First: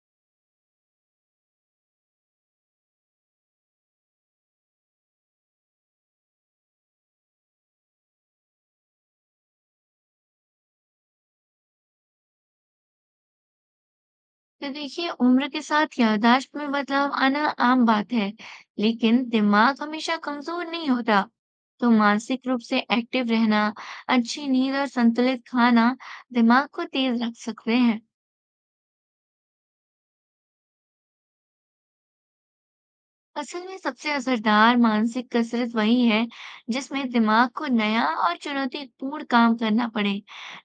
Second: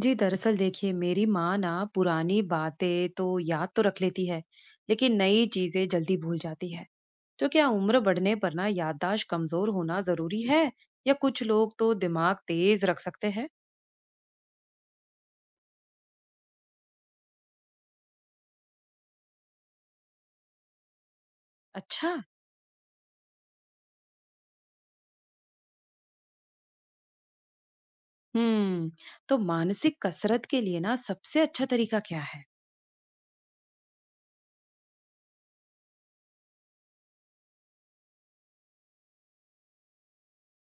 जी, दरअसल देखिए मेरी माँ ना पुरानी बातें तो याद तो रख लेती है, लेकिन नई चीजें जल्दी भूल जाती है। तो क्या उम्र बढ़ने पर ना याददाश्त कमजोर होना जरूरी है या कुछ लोग तो दिमाग तेज रख सकते हैं? तो देखिए उम्र के साथ याददाश्त में बदलाव आना आम बात है, लेकिन दिमाग हमेशा कमजोर नहीं होता। तो अच्छा। मानसिक रूप से एक्टिव रहना, अच्छी नींद और संतुलित खाना दिमाग को तेज रख सकते हैं। हम्म। तो मानसिक कसरत के लिए ना सबसे अच्छा तरीका क्या है? असल में सबसे असरदार मानसिक कसरत वही है जिसमें दिमाग को नया और चुनौतीपूर्ण काम करना पड़े,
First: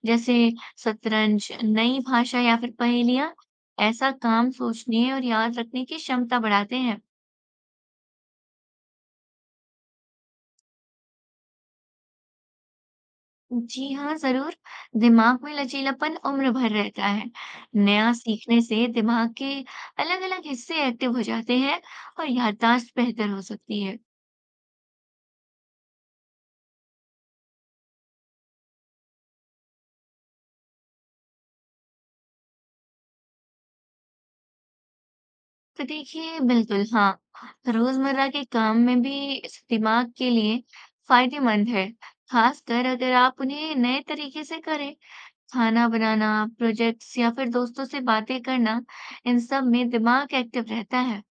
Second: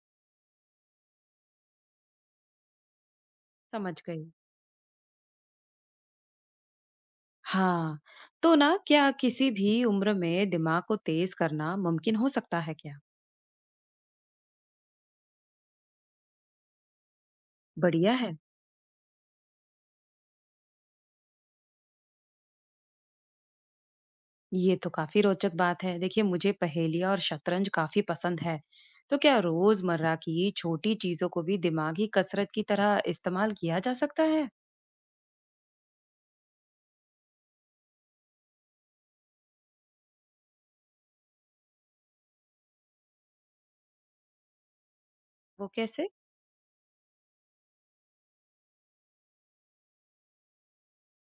जैसे शतरंज, नई भाषा या फिर पहेलियां। समझ ऐसा गई। काम सोचने और याद रखने की क्षमता बढ़ाते हैं। हाँ, तो ना क्या किसी भी उम्र में दिमाग को तेज करना मुमकिन हो सकता है क्या? जी हाँ, ज़रूर। दिमाग में लचीलापन उम्र भर रहता है। नया बढ़िया है। सीखने से दिमाग के अलग-अलग हिस्से एक्टिव हो जाते हैं और याददाश्त बेहतर हो सकती है। ये तो काफी रोचक बात है। देखिए, मुझे पहेलियाँ और शतरंज काफी पसंद है। तो क्या रोजमर्रा की छोटी चीजों को भी दिमागी कसरत की तरह इस्तेमाल किया जा सकता है? तो देखिए, बिल्कुल हाँ, रोज़मर्रा के काम में भी इस दिमाग के लिए फ़ायदेमंद है, खासकर अगर आप उन्हें नए तरीके से करें। वो खाना कैसे? बनाना, प्रोजेक्ट्स या फिर दोस्तों से बातें करना, इन सब में दिमाग एक्टिव रहता है।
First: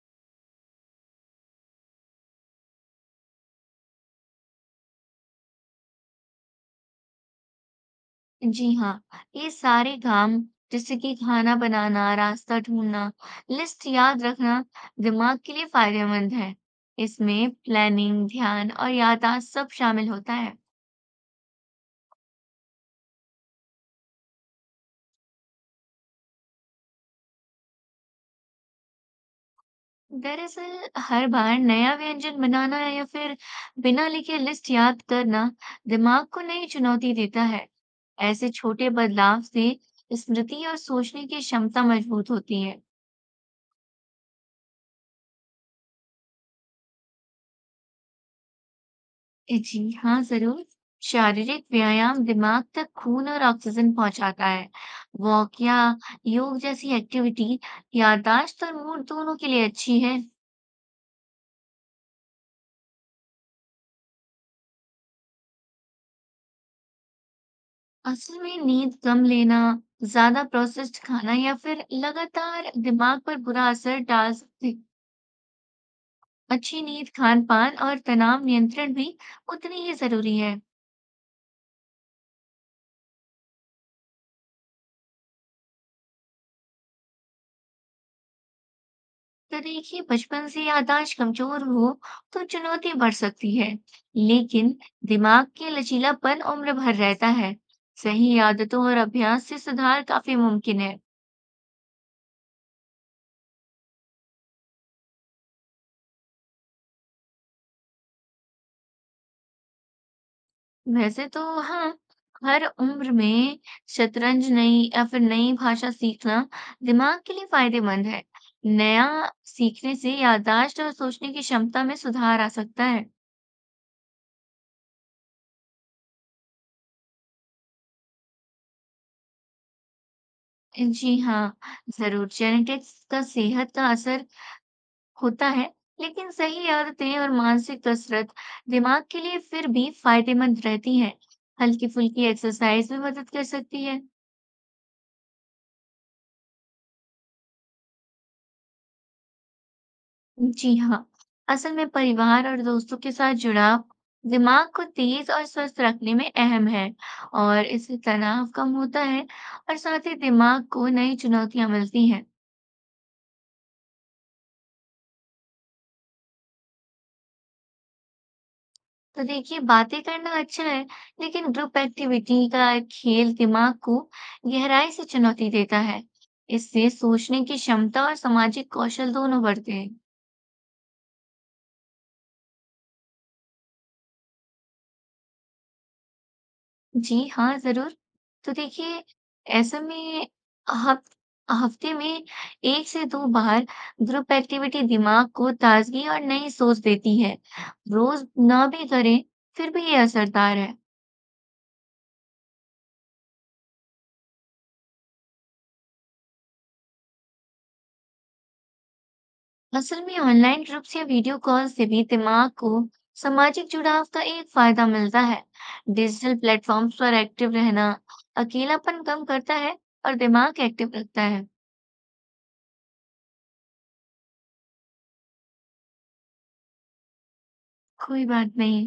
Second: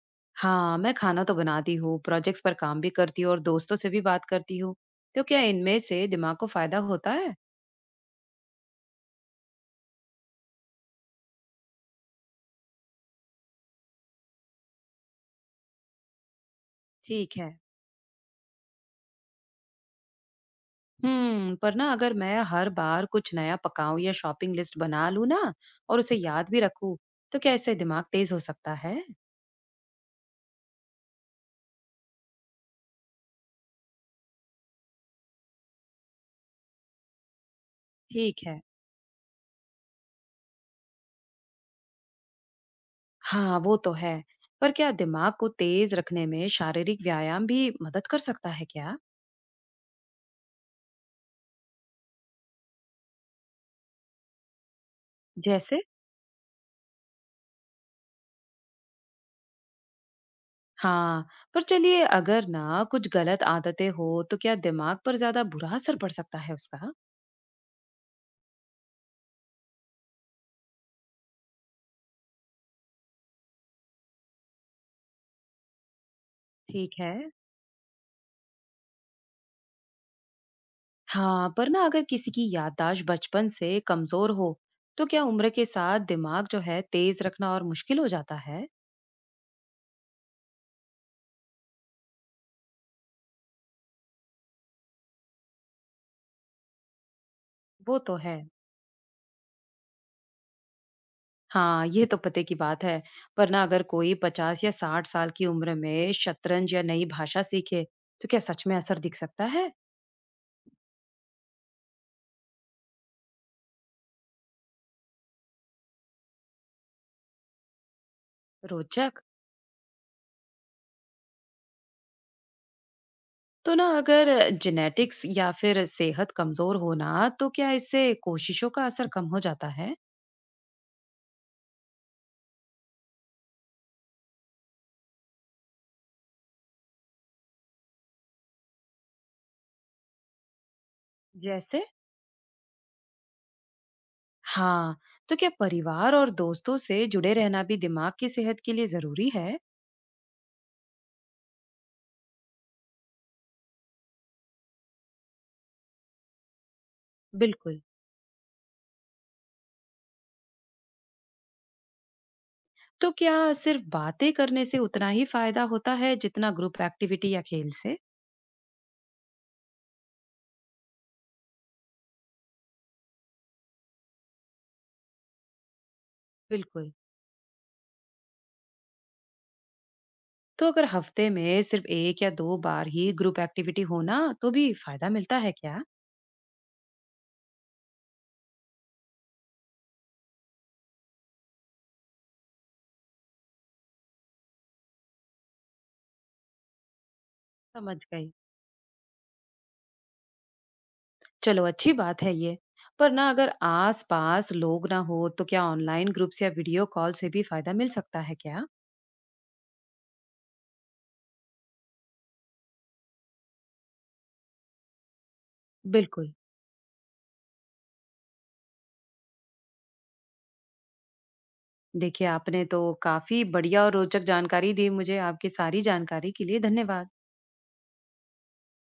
हाँ, मैं खाना तो बनाती हूँ, प्रोजेक्ट्स पर काम भी करती हूँ और दोस्तों से भी बात करती हूँ। तो क्या इनमें से दिमाग को फायदा होता है? जी हाँ, ये सारे काम जैसे कि खाना बनाना, रास्ता ढूंढना, लिस्ट याद रखना दिमाग के लिए फायदेमंद है। ठीक इसमें है। प्लानिंग, ध्यान और याददाश्त सब शामिल होता है। हम्म, पर ना अगर मैं हर बार कुछ नया पकाऊं या शॉपिंग लिस्ट बना लूं ना और उसे याद भी रखूं, तो क्या इससे दिमाग तेज हो सकता है? दरअसल हर बार नया व्यंजन बनाना या फिर बिना लिखे लिस्ट याद करना दिमाग को नई चुनौती देता है। ठीक ऐसे है। छोटे बदलाव से स्मृति और सोचने की क्षमता मजबूत होती है। हाँ, वो तो है। पर क्या दिमाग को तेज रखने में शारीरिक व्यायाम भी मदद कर सकता है क्या? जी हाँ, ज़रूर। शारीरिक व्यायाम दिमाग तक खून और ऑक्सीजन पहुँचाता है। वॉक या जैसे? योग जैसी एक्टिविटी याददाश्त और मूड दोनों के लिए अच्छी है। हाँ, पर चलिए अगर ना कुछ गलत आदतें हो तो क्या दिमाग पर ज्यादा बुरा असर पड़ सकता है उसका? असल में नींद कम लेना, ज़्यादा प्रोसेस्ड खाना या फिर लगातार दिमाग पर बुरा असर डाल सकती। अच्छी ठीक नींद, है। खान-पान और तनाव नियंत्रण भी उतनी ही ज़रूरी है। हाँ, पर ना अगर किसी की याददाश्त बचपन से कमजोर हो तो क्या उम्र के साथ दिमाग जो है तेज रखना और मुश्किल हो जाता है? तो देखिए बचपन से याददाश्त कमजोर हो तो चुनौती बढ़ सकती है, लेकिन दिमाग के लचीलापन उम्र भर रहता है। वो तो सही है। आदतों और अभ्यास से सुधार काफी मुमकिन है। हाँ, ये तो पते की बात है। पर ना अगर कोई 50 या 60 साल की उम्र में शतरंज या नई भाषा सीखे, तो क्या सच में असर दिख सकता है? वैसे तो हाँ, हर उम्र में शतरंज नई या फिर नई भाषा सीखना दिमाग के लिए फायदेमंद है। नया रोचक। सीखने से याददाश्त और सोचने की क्षमता में सुधार आ सकता है। तो ना अगर जेनेटिक्स या फिर सेहत कमजोर हो ना, तो क्या इससे कोशिशों का असर कम हो जाता है? जी हाँ, जरूर। जेनेटिक्स का सेहत का असर होता है, लेकिन सही आदतें और मानसिक कसरत दिमाग के लिए फिर भी फायदेमंद रहती है। जैसे? हल्की फुल्की एक्सरसाइज भी मदद कर सकती है। हाँ, तो क्या परिवार और दोस्तों से जुड़े रहना भी दिमाग की सेहत के लिए जरूरी है? जी हाँ, असल में परिवार और दोस्तों के साथ जुड़ाव दिमाग को तेज और स्वस्थ रखने में अहम है और बिल्कुल। इससे तनाव कम होता है। और साथ ही दिमाग को नई चुनौतियां मिलती हैं। तो क्या सिर्फ बातें करने से उतना ही फायदा होता है जितना ग्रुप एक्टिविटी या खेल से? तो देखिए बातें करना अच्छा है, लेकिन ग्रुप एक्टिविटी का खेल दिमाग को गहराई से चुनौती देता है। इससे बिल्कुल। सोचने की क्षमता और सामाजिक कौशल दोनों बढ़ते हैं। तो अगर हफ्ते में सिर्फ 1 या 2 बार ही ग्रुप एक्टिविटी हो ना तो भी फायदा मिलता है क्या? जी हाँ, जरूर। तो देखिए ऐसे में हफ, हफ्ते में 1 से 2 बार ग्रुप एक्टिविटी दिमाग को ताजगी और नई सोच देती है। समझ रोज गई। ना भी करें, फिर भी ये असरदार है। चलो अच्छी बात है ये। पर ना अगर आस-पास लोग ना हो तो क्या ऑनलाइन ग्रुप्स या वीडियो कॉल से भी फायदा मिल सकता है क्या? असल में ऑनलाइन ग्रुप्स या वीडियो कॉल से भी दिमाग को सामाजिक जुड़ाव का एक फायदा मिलता है। बिल्कुल। डिजिटल प्लेटफॉर्म्स पर एक्टिव रहना अकेलापन कम करता है और दिमाग एक्टिव रखता है। देखिए आपने तो काफी बढ़िया और रोचक जानकारी दी मुझे। आपकी सारी जानकारी के लिए धन्यवाद। कोई बात नहीं।